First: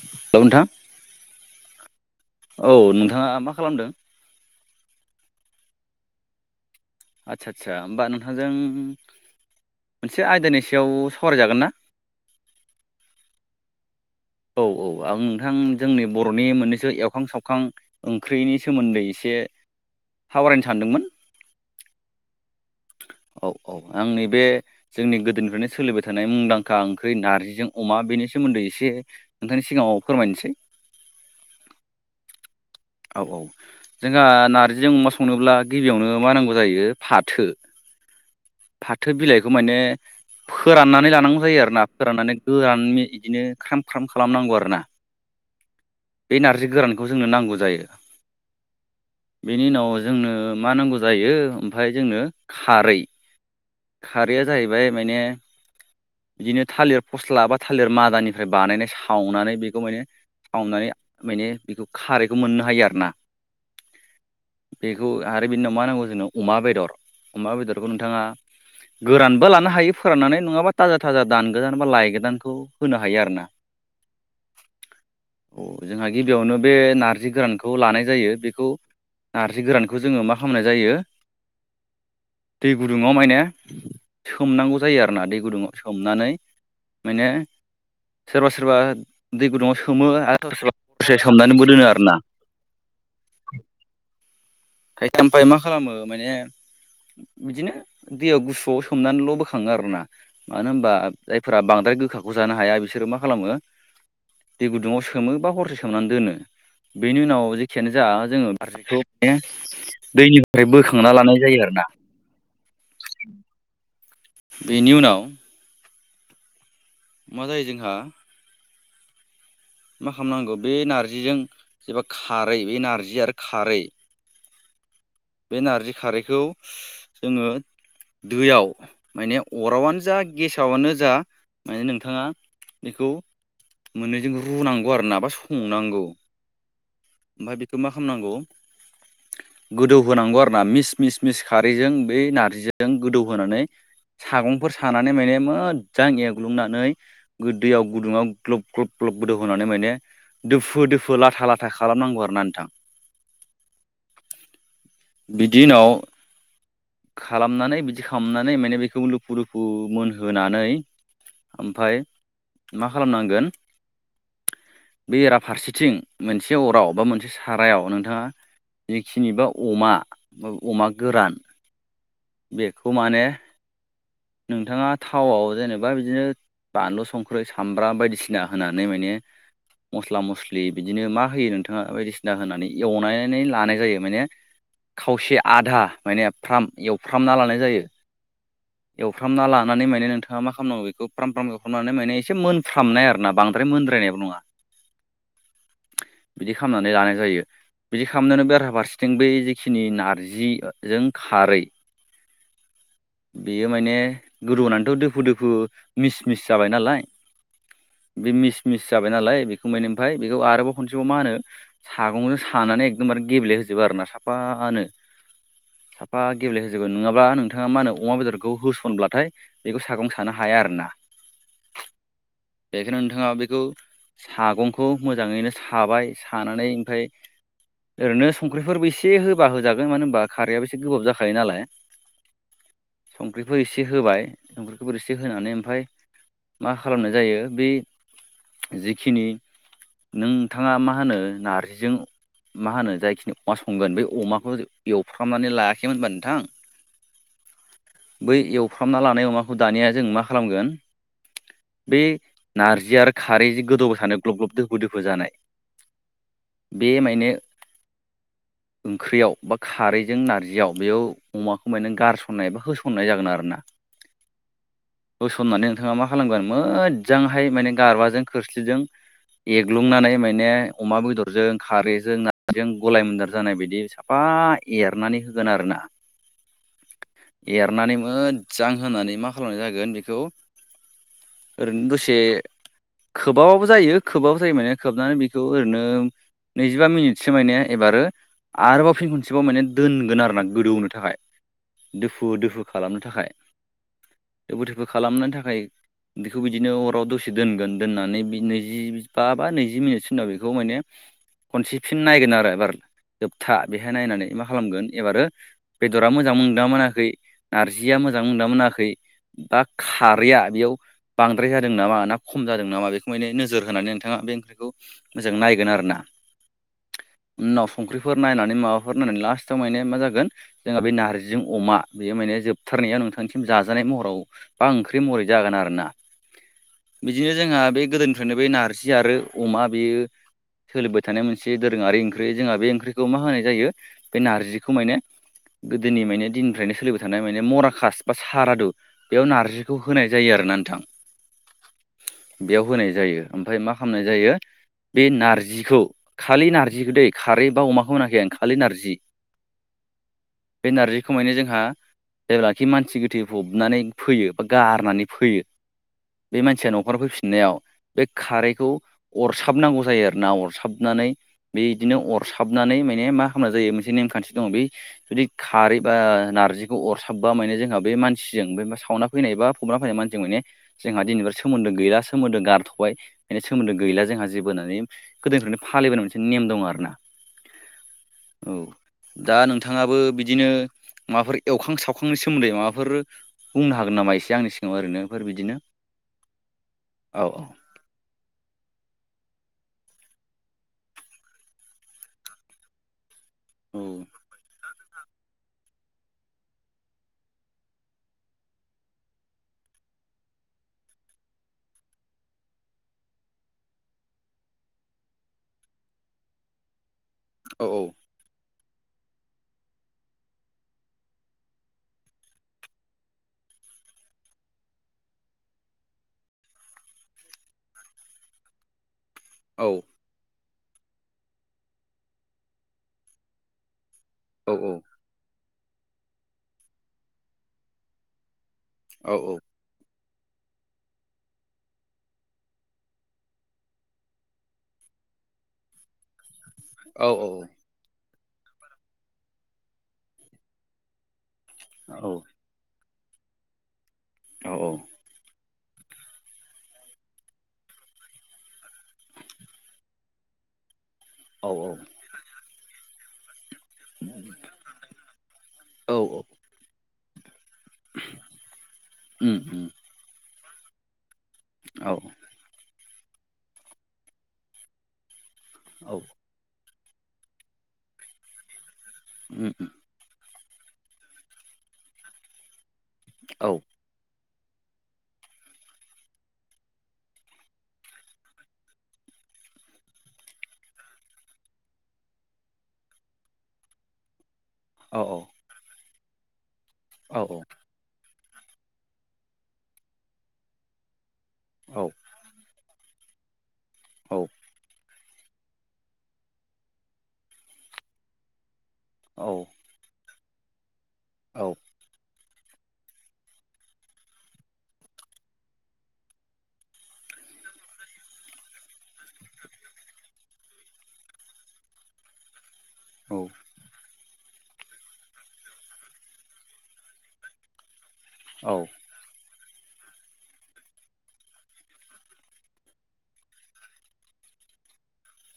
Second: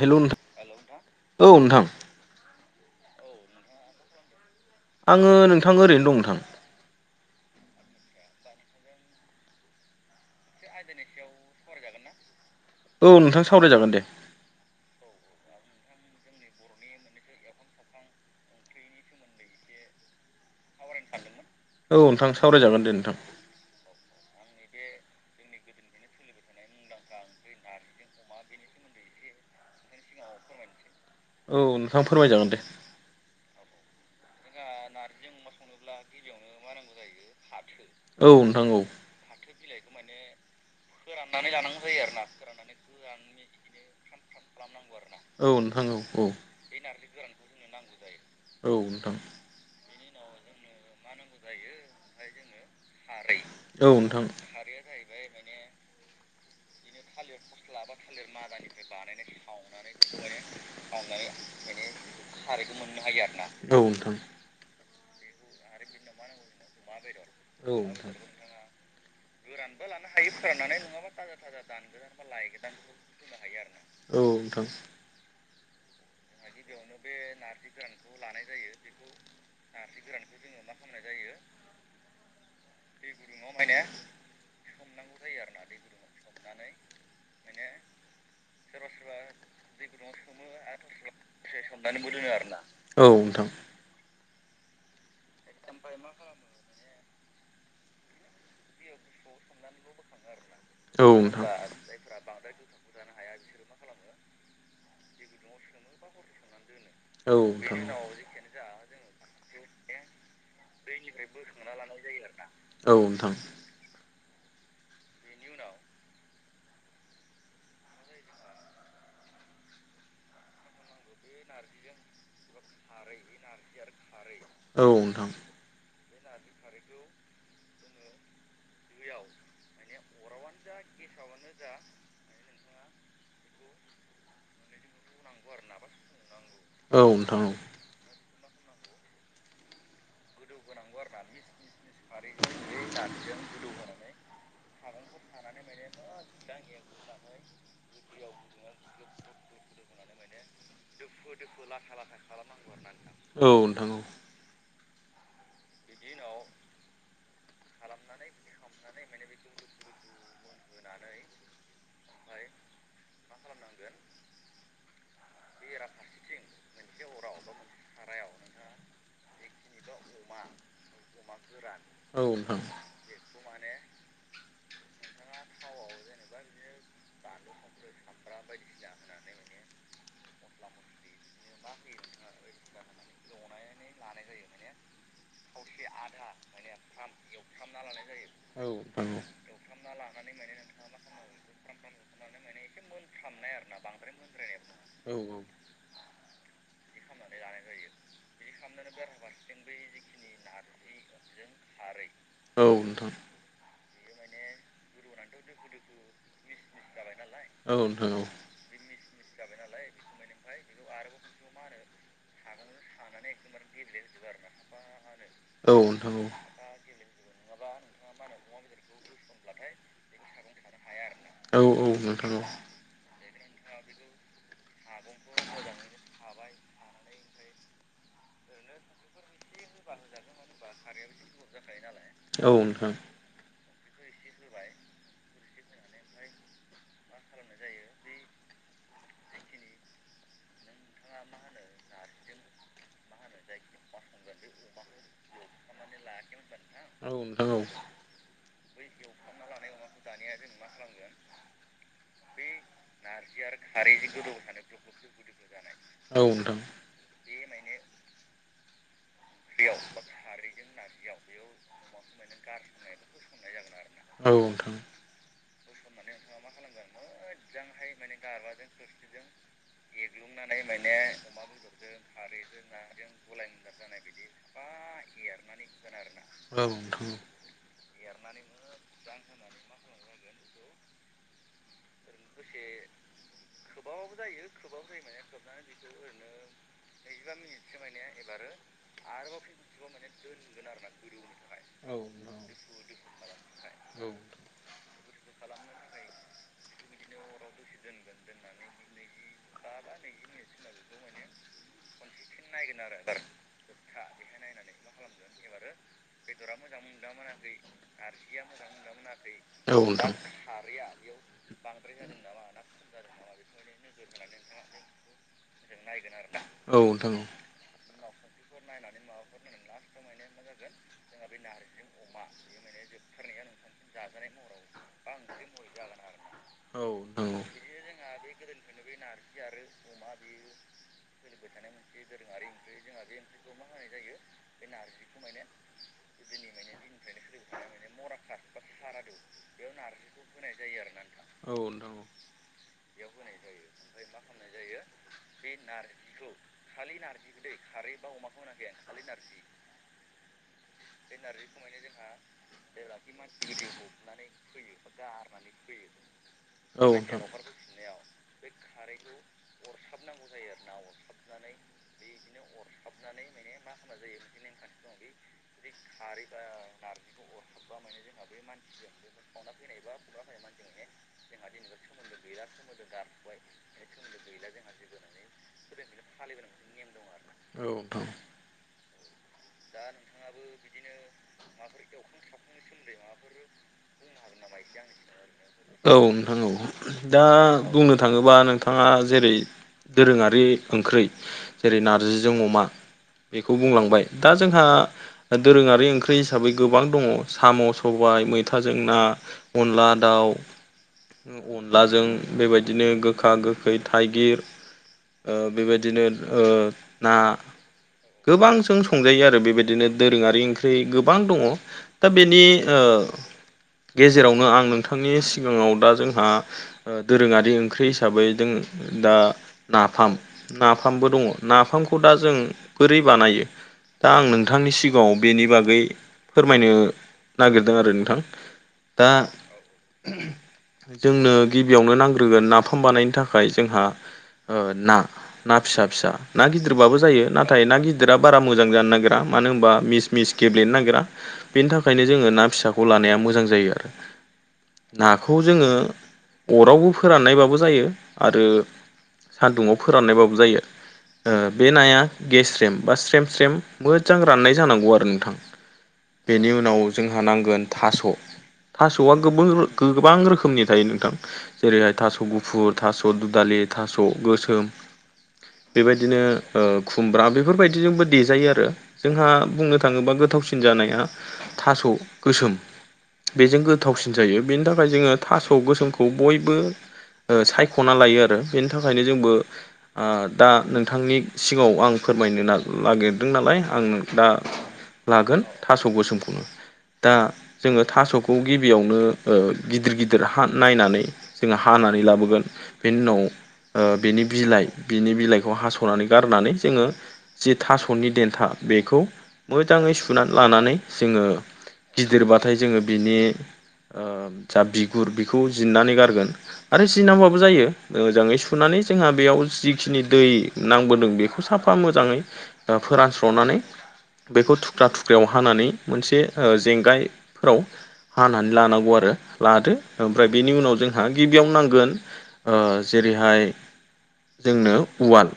हेल' नोंथां औ नोंथां। औ नोंथाङा मा खालामदों? आङो नोंथां ओरैनो दं नोंथां। आदसा आदसा होमबा नोंथांजों मोनसे आयदानि सायाव सावरायजागोन ना? औ नोंथां सावरायजागोन दे। औ औ आं नोंथां जोंनि बर'नि मोननैसो एवखां सावखां ओंख्रिनि सोमोन्दै एसे ए हावराय औ नोंथां सावरायजागोन दे नोंथां। औ औ आं नैबे जोंनि गोदोनिफ्रायनो सोलिबाय थानाय मुंदांखा ओंख्रि नारजिजों अमा बेनि सोमोन्दै एसे नोंथांनि सिगाङाव फोरमायनोसै। औ नोंथां फोरमायजागोन दे। औ औ जोंहा नारजिजों अमा संनोब्ला गिबियावनो मा नांगौ जायो फाथो औ नोंथां औ खौ माने फोराननानै लानांगौ जायो आरो ना फोराननानै गोरान बिदिनो ख्राम ख्राम खालामनांगौ आरो ना। औ नोंथां औ बे नारजि गोरानखौ जोंनो नांगौ जायो। औ नोंथां। बेनि उनाव जोंनो मा नांगौ जायो ओमफाय जोंनो खारै, औ नोंथां खारैया जाहैबाय मायने बिदिनो थालिर फस्ला बा थालिर मादानिफ्राय बानायनाय सावनानै बेखौ माने सावनानै मायने बेखौ खारैखौ मोननो हायो आरो ना औ नोंथां बेखौ आरो बिनि उनाव मा नांगौ जोंनो अमा बेदर अमा औ बेदरखौ नोंथां नोंथाङा गोरानबो लानो हायो फोराननानै नोङाबा थाजा थाजा दान गोदान बा लाय गोदानखौ होनो हायो आरो ना। औ नोंथां। औ जोंहा गिबियावनो बे नारजि गोरानखौ लानाय जायो बेखौ नारजि गोरानखौ जोंङो मा खालामनाय जायो [unintelligible] दै गुदुंआव मायने सोमनांगौ जायो आरोना दै गुदुंआव सोमनानै मायने सोरबा सोरबा दै गुदुंआव सोमो आरो सोरबा सोरबा [unintelligible] दोनो आरोना औ नोंथां खायफाया ओफ्राय मा खालामो माने बिदिनो दैयाव गुसुआव सोमनानैल बोखाङो आरो ना मानो होनबा औ नोंथां औ नोंथां औ नोंथां औ नोंथां औ नोंथां औ नोंथां औ नोंथां औ नोंथां औ नोंथां औ जायफोरा बांद्राय गोखाखौ जानो हाया बिसोरो मा खालामो दै गुदुंआव सोमो बा हरसे सोमनानै दोनो। बेनि उनाव जेखियानो जा जोङो [unintelligible] माने दैनिफ्राय बोखांना लानाय जायो आरोना औ नोंथां। बेनि उनाव मा जायो जोंहा मा खालामनांगौ बे नारजिजों एबा खारै बे नारजि आरो खारै बे नारजि खारैखौ जोङो दैयाव माने अरावानो जा गेसावानो जा माने नोंथाङा बेखौ मोननैजों रुनांगौ गुवार नाबा संनांगौ ओमफाय बेखौ मा खालामनांगौ गोदौ होनांगौ आरो ना मिस मिस मिस खारैजों बै नारजिजों गोदौहोनानै सागंफोर सानानै माने मो जां एग्लुंनानै गो-दैयाव गुदुङाव ग्लब ग्लब ग्लब गोदौ होनानै माने दोफुद दोफो लाथा लाथा खालामनांगौ आरो ना नोंथां। औ नोंथां। बिदि उनाव खालामनानै बिदि खालामनानै माने बेखौ लुफु लुफु मोनहोनानै ओमफाय मा खालामनांगोन बेराफारसेथिं मोनसे अराव बा मोनसे सारायाव नोंथाङा जिखिनि बा अमा [unintelligible] गोरान बेखौ माने नोंथाङा थावआव जेनेबा बिदिनो बानलु संख्रि सामब्राम बायदिसिना होनानै माने मस्ला मस्लि बिदिनो मा होयो नोंथाङा बायदिसिना होनानै एवनानै लानाय जायो माने खावसे आधा माने फ्राम एवफ्रामना लानाय जायो एवफ्रामना लान नै नोंथाङा मा खालामनांगौ बेखौ फ्राम फ्राम खालामनानै माने एसे मोनफ्रामनाय आरो ना बांद्राय मोनद्रायनायबो नङा औ औ बिदि खालामनानै लानाय जायो बिदि खालामनोनो बेरहा फारसेथिं बै नि नारजिजों खारै औ बेयो माने गोदौनानैथ' दोफु दोफु मिस मिस जाबाय नालाय बे मिस मिस जाबाय नालाय बेखौ मानि ओमफ्राय बेखौ आरोबाव खनसेबाव मा होनो सागंजों सानो नानै एकदमबारे गेब्ले होजोबो आरोना साफानो औ नोंथां साफा औ गेब्लेहोजोबगोन नङाबा नोंथाङा मा होनो अमा बेदरखौ होसनब्लाथाय बेखौ सागं सानो हाया आरोना औ नोंथां औ बेखायनो नोंथाङा बे बेखौ सागंखौ मोजाङैनो साबाय सानानै ओमफ्राय ओरैनो संख्रिफोरबो एसे होब होबा होजागोन मानो होनोमबा खारैआ एसे गोबाब जाखायो नालाय औ नोंथां सुंख्रै इसे होबाय सुंख्रै एसे होनानै ओमफ्राय मा खालामनाय जायो बे जिखिनि नोंथाङा मा होनो नार्जिजों मा होनो जायखि अमा संगोन बे अमाखौ एवफ्रामनानै लायाखैमोन होनबा नोंथां औ नोंथां औ बै एवफ्रामना लानाय अमाखौ दानिया जों मा खालामगोन बे नारजि आरो खारै जि गोदौ सानो ग्लब ग्लब दोफु दोफु जानाय औ नोंथां औ बेमायनो ओंख्रियाव बा खारैजों नारजियाव बेयाव अमाखौ माने गारसननाय एबा होस सननाय जागोन आरोना। औ नोंथां। होसननानै नोंथाङा मा खालामगोन मोजांहाय माने गारबाजों खोरस्लिजों एरग्लुंनानै माने अमा बेदरजों खारैजों नारजिजों गलाय मोनदार जानाय बायदि साफा फा एरनानै होगोन आरोना। औ एरनानै मोजां होनानै मा खालामनाय जागोन बेखौ ओरैनो दसे खोबाबाबो जायो खोबाबो जायो माने खोबनानै बेखौ ओरैनो नैजिबा मिनिटसो माने एबारो आरोबाव फिन खनसेबाव माने दोनगोन आरोना गोदौहोनो थाखाय नोंथां औ दोफु दोफु खालामनो थाखाय दोफो दोफो खालामनो थाखाय बेखौ बिदिनो अराव दसे दोनगोन दोननानै नैजि बा बा नैजि मिनिटसि उनाव बेखौ माने खनसे फिन नायगोन आरो एबार जोबथा बेहाय नायनानै मा खालामगोन एबारो बेदरा मोजां मोनदों मोनाखै नारजिया मोजां मोनदोंना मोनाखै बा नोंथां खारैया बेयाव बांद्राय जादों नामा ना खम जादों नामा बेखौ माने नोजोर होनानै नोंथाङा बे ओंख्रिखौ मोजां नायगोन आरोना। औ नोंथां औ नोंथां औ औ नोंथां औ उनाव संख्रिफोर नायनानै माबाफोर नायनानै लास्टाव माने मा जागोन जोंहा बे नार्जिजों अमा बेयो माने जोबथारनायाव नोंथांनिसिम जाजानाय महराव बा ओंख्रि महरै जागोन आरोना। बिदिनो जोंहा बे गोदोनिफ्रायनो बे नारजि आरो अमा बेयो सोलिबाय थानाय मोनसे दोरोङारि ओंख्रि जोंहा बे ओंख्रिखौ मा होनाय जायो बे नारजिखौ माने गोदोनि माने दिननिफ्रायनो स माने मराकास बा सारादु बेयाव नारजिखौ होनाय जायो आरोना नोंथां। औ नोंथां बेयाव होनाय जायो ओमफ्राय मा खालामनाय जायो बे नारजिखौ खालि नारजिखो दै खारै बा अमाखौ होनाखै आं खालि नारजि बे नारजिखौ माने जोंहा जेब्लाखि मानसि गोथै फबनानै फैयो बा गारनानै फैयो बे मानसिया औ नोंथां औ न'खराव नोंथां औ नोंथां औ फैफिननायाव बे खारैखौ अरसाबनांगौ जायो आरोना अरसाबनानै बे इदिनो अरसाबनानै मेन मा खामनाय जायो मोनसे नेमखान्थि दङ बै रिक खारै एबा नारजि अरसाबबा माने जोंहा बे मानसिजों सावना फैनाय बा फबना फैनाय मानसिजों माने जोंहा दिनि सोमोन्दो गैया सोमोन्दो गारथ'बाय माने सोमोन्दो गैला जोंहा जेबो होननानै गोदोनिफ्रायनो फालिबोनाय मोनसे नेम दं आरो। औ दा नोंथाङाबो बिदिनो माबाफोर एवखां सावखांनि सोमोन्दै माबाफोर बुंनो हागोन नामा एसे आंनि सिगाङाव ओरैनोफोर बिदिनो औ नोंथां। औ औ दा बुंनो थाङोबा नोंथाङा जेरै दोरोङारि ओंख्रि जेरै नारजिजों अमा बेखौ औ बुंलांबाय दा जोंहा दोरोङारि ओंख्रि हिसाबै गोबां दङ साम' सबाय मैथाजों ना अनला। दाउ अनलाजों बेबायदिनो गोखा गोखै थाइगिर ओ बेबायदिनो ओ ना औ गोबां जों संजायो आरो बेबायदिनो दोरोङारि ओंख्रि गोबां दङ' दा बेनि ओ गेजेरावनो आं नोंथांनि सिगाङाव दा जोंहा दोरोङारि ओंख्रि हिसाबै दोङो दा औ नाफाम - नाफामबो दङ' नाफाम खौ दा जों बोरै बानायो दा आं औ नोंथांनि सिगाङाव बेनि बाग गै फोरमायनो नागिरदों आरो नोंथां दा औ औ जोंनो गिबियावनो नांग्रोगोन नाफाम बानायनो थाखाय जोंहा ओ ना ना फिसा फिसा ना गि दिरबाबो औ जायो नाथाय ना गिदिरा बारा मोजां जानो नागिरा मानो होनबा मिस मिस गेब्लेनो नागिरा। बेनि थाखायनो औ जोङो ना फिसाखौ लानाया मोजां जायो आरो नाखौ जोङो अरावबो फोराननायबाबो जायो आरो सान्दुंङाव फोराननायबाबो जायो ओ औ बे नाया गेस्रेम बा स्रेम स्रेम मोजां राननाय जानांगौ आरो नोंथां औ बेनि उनाव जोंहा नांगोन थास' थासआ उम गोबोर उम गोबां रोखोमनि थायो नोंथां। औ जेरैहाय थास‌'गुफुर, थास' दुदालि, थास‌ गोसोम, औ बेबायदिनो ओ खुम्रा बेफोरबायदि जोंबो देजायो आरो जोंहा उम उम बुंनो थाङोबा गोथावसि जानाया थास गोसोम औ बेजों गोथावसिन जायो बेनि थाखाय जोङो थास गोसोमखौ बयबो ओ सायखना लायो आरो बेनि थाखायनो जोंबो ओ दा नों थांनि सिगाङाव आं फोरमायनो ना-नागिरदों नालाय आं दा औ लागोन थास [unintelligible] गोसोमखौनो दा औ जोङो थसखौ खौ गिबियावनो ओ गिदिर गिदिर नायनानै जोंङो औ हानानै लाबोगोन। बेनि उनाव ओ बेनि बिलाइ बिनि बिलाइखौ हास खनानै गारनानै जोङो जि थासनि देन्था बेखौ औ मोजाङै सु सुनानै लानानै जोङो औ गिदिरबाथाय जोङो बिनि ओ जा बिगुर बिखौ जिन्नानै गारगोन आरो जिनांगबाबो जायो मोजाङै सुनानै जोंहा बेयाव जिखिनि दै नांबोदों बेखौ साफा मोजाङै ओ फोरानस्रनानै बेखौ थुख्रा थुख्रियाव हानानै मोनसे ओ जेंगायफोराव हानानै लानांगौ आरो लादो ओमफ्राय बेनि उनाव जोंहा गिबियावनो नांगोन ओ जेरैहाय जोंनो उवाल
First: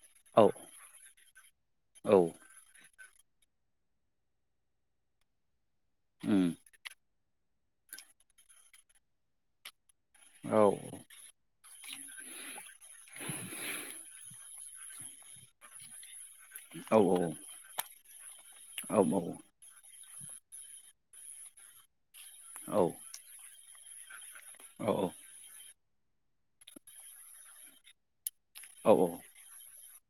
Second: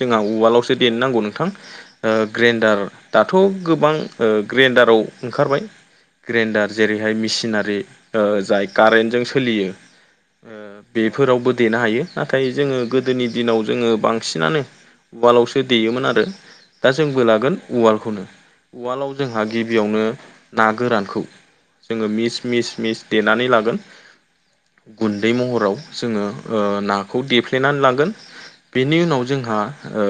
जोंहा उवालावसो देननो नांगौ नोंथां ओ ग्रेन्डार दाथ गोबां ओ ग्रेन्डाराव ओंखारबाय उम ग्रेन्डार जेरैहाय मिसि चिनारि ओ जाय कारेन्टजों सोलियो ओ औ बेफोरावबो देनो हायो नाथाय जोङो गोदोनि दिनाव जोङो बांसि सिनानो उवालावसो देयोमोन आरो दा औ जोंबो लागोन उवालखौनो उवालाव जोंहा गिबियावनो ना गोरानखौ जोङो मिस मिस मिस देनानै लागोन गुन्दै महराव जोङो ओ नाखौ देफ्लेनानै लाांगोन औ बेनि उनाव जोंहा ओ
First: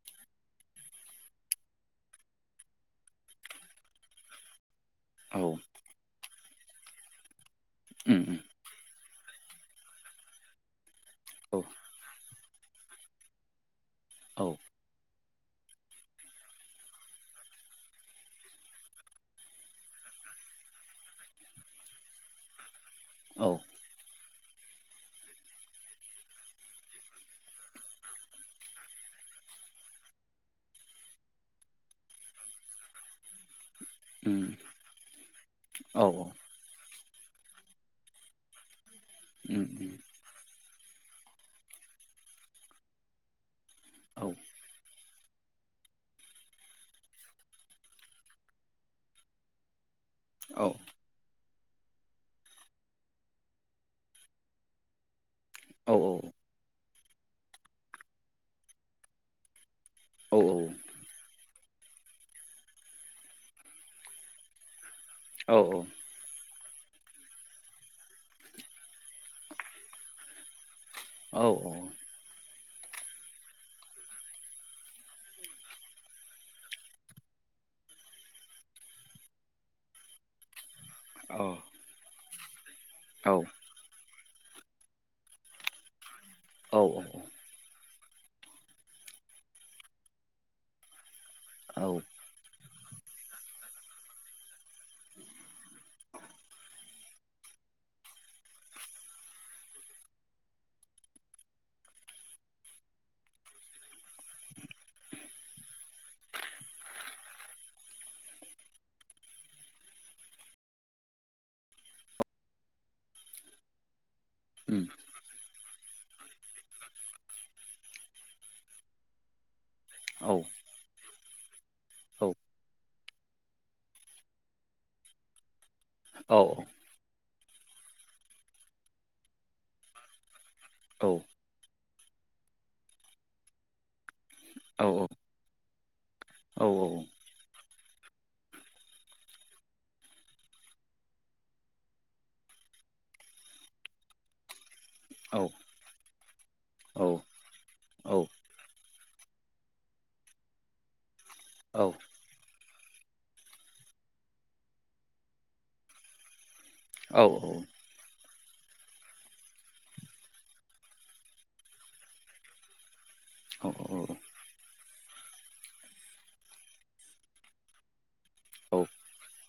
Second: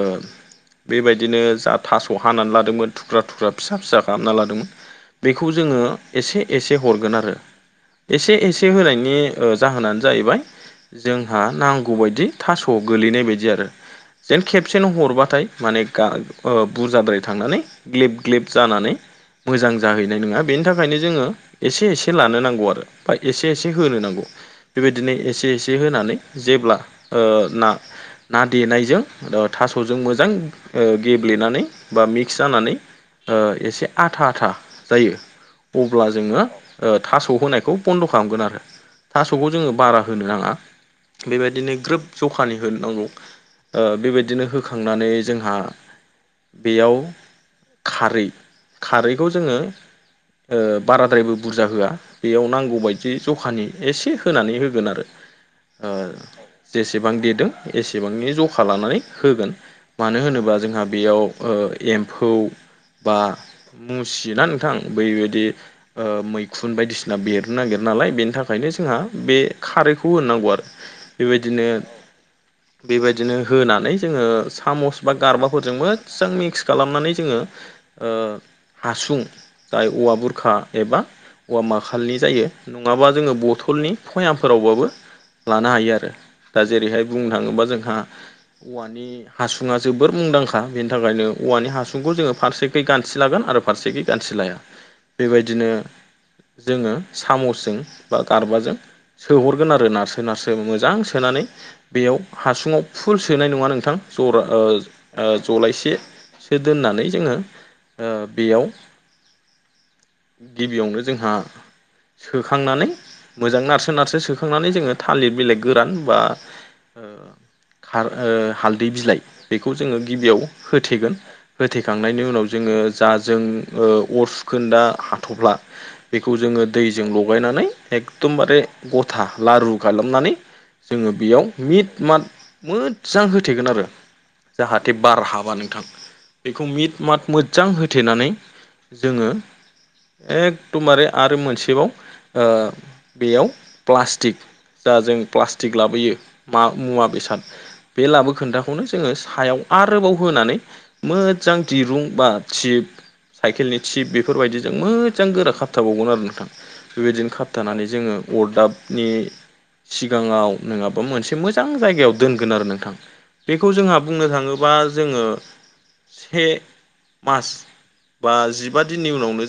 बेबायदिनो जा थास हानानै लादोंमोन थुख्रा थुख्रा फिसा फिसा खालामना लादोंमोन बेखौ जोङो एसे एसे हरगोन आरो उम एसे उम एसे होनायनि जाहोनानो जाहैबाय जोंहा औ नांगौ बायदि थास' गोलैनाय बायदि आरो जेन औ खेबसेनो हरबाथाय माने गा ओ बुरजाद्राय थांनानै ग्लेब ग्लेब जानानै मोजां जाहैनाय नङा बेनि थाखायनो जोङो एसे एसे लानो नांगौ आरो बा औ एसे एसे होनो नांगौ बेबायदिनो एसे एसे होनानै जेब्ला ओ ना ना देनायजों ओ थासजों मोजां ओ गेब्लेनानै बा मिक्स जानानै ओ एसे आथा आथा उम जायो औ अब्ला जोङो ओ थास होनायखौ बन्द खालामगोन आरो थासखौ उम जोङो बारा होनो नाङा बेबायदिनो ग्रोब जखानि होनो नांगौ ओ उम औ बेबायदिनो होखांनानै जोंहा बेयाव खारै खारैखौ जोङो ओ औ बाराद्रायबो बुरजा होआ बेयाव नांगौबायायदि जखानि एसे होनानै होगोन आरो ओ औ जेसेबां देदों एसेबांनि जखा लानानै होगोन मानो होनोबा जोंहा बेयाव ओ एम्फौ बा मुसि ना नोंथां बैबायदि ओ मै खुन बायदिसिना बेरनो नागिर नालाय बेनि थाखायनो जोंहा बे खारैखौ होननांगौ आरो बेबायदिनो बेबाय दिनो होनानै जोंङो सामस बा गारबाफोरजों मोजां मिक्स खालामनानै जोंङो ओ हासुं दाय औवा बुरखा एबा औवा मााखालनि जायो नंङाबा जोंङो औ बथलनि फयामफोरावबाबो लानो हायो आरो दा औ जेरैहाय बुंनो थाङोबा जोंहा औवानि हासुङा जोबोर मुंदांखा बेनि थाखायनो औवानि औ हासुंखौ जोंङो फारसे बे गानथि लागोन आरो फारसेखि गानथि लाया बेबायदिनो जोङो सामसजों बा गारबाजों सोहरगोन आरो नारसो नारसो मोजां सोना नानै बेयाव हासुुंआव फुल सोनाय नंङा नोंथां जरा ओ ओ जलायसेसो दोननानै जोंङो ओ बेयाव गिबियावनो जोंहा सोखांनानै मोजां नारसो- नारसो सो खांनानै उम जोंङो थालिर बिलाइ गोरान बा ओ खार ओ हालदै बिलाइ बेखौ जोंङो औ गिबियाव होथेगोन होथेखांनायनि औ उनाव जोंङो जा जों ओ अर सुखोनदा हाथ'फ्ला बेखौ औ जोंङो दैजों लग लगायनानै एकदमबारे गथा लारु गालामनानै जोंङो बेयाव मिट मा मोजां होथेगोन आरो औ जाहाथे बार हाबा नोंथां औ बेखौ मिट औ मात मोजां हो थेनानै जोंङो एकदमबारे आरो मोनसेबाव ओ बेयाव प्लास्टिक जा जों औ प्लास्टिक लाबोयो मा मुवा बेसाद बे लाबोखोन्दाखौनो जोंङो सायाव आरोबाव होनानै मोजां दिरुं बा थिप साइकेलनि थिप बेफोरबायदिजों मोजां गोरा खाबथाबावगोन आरो नोंथां बेबायदिनो खाबथानानै जोंङो अरदाबनि सिगाङाव नङाबा मोनसे मोजां जायगायाव दोनगोन आरो नोंथां बेखौ औ औ जोंहा बुंनो थांङोबा जोङो से मास बा जिबा औ दिननि उनावनो जा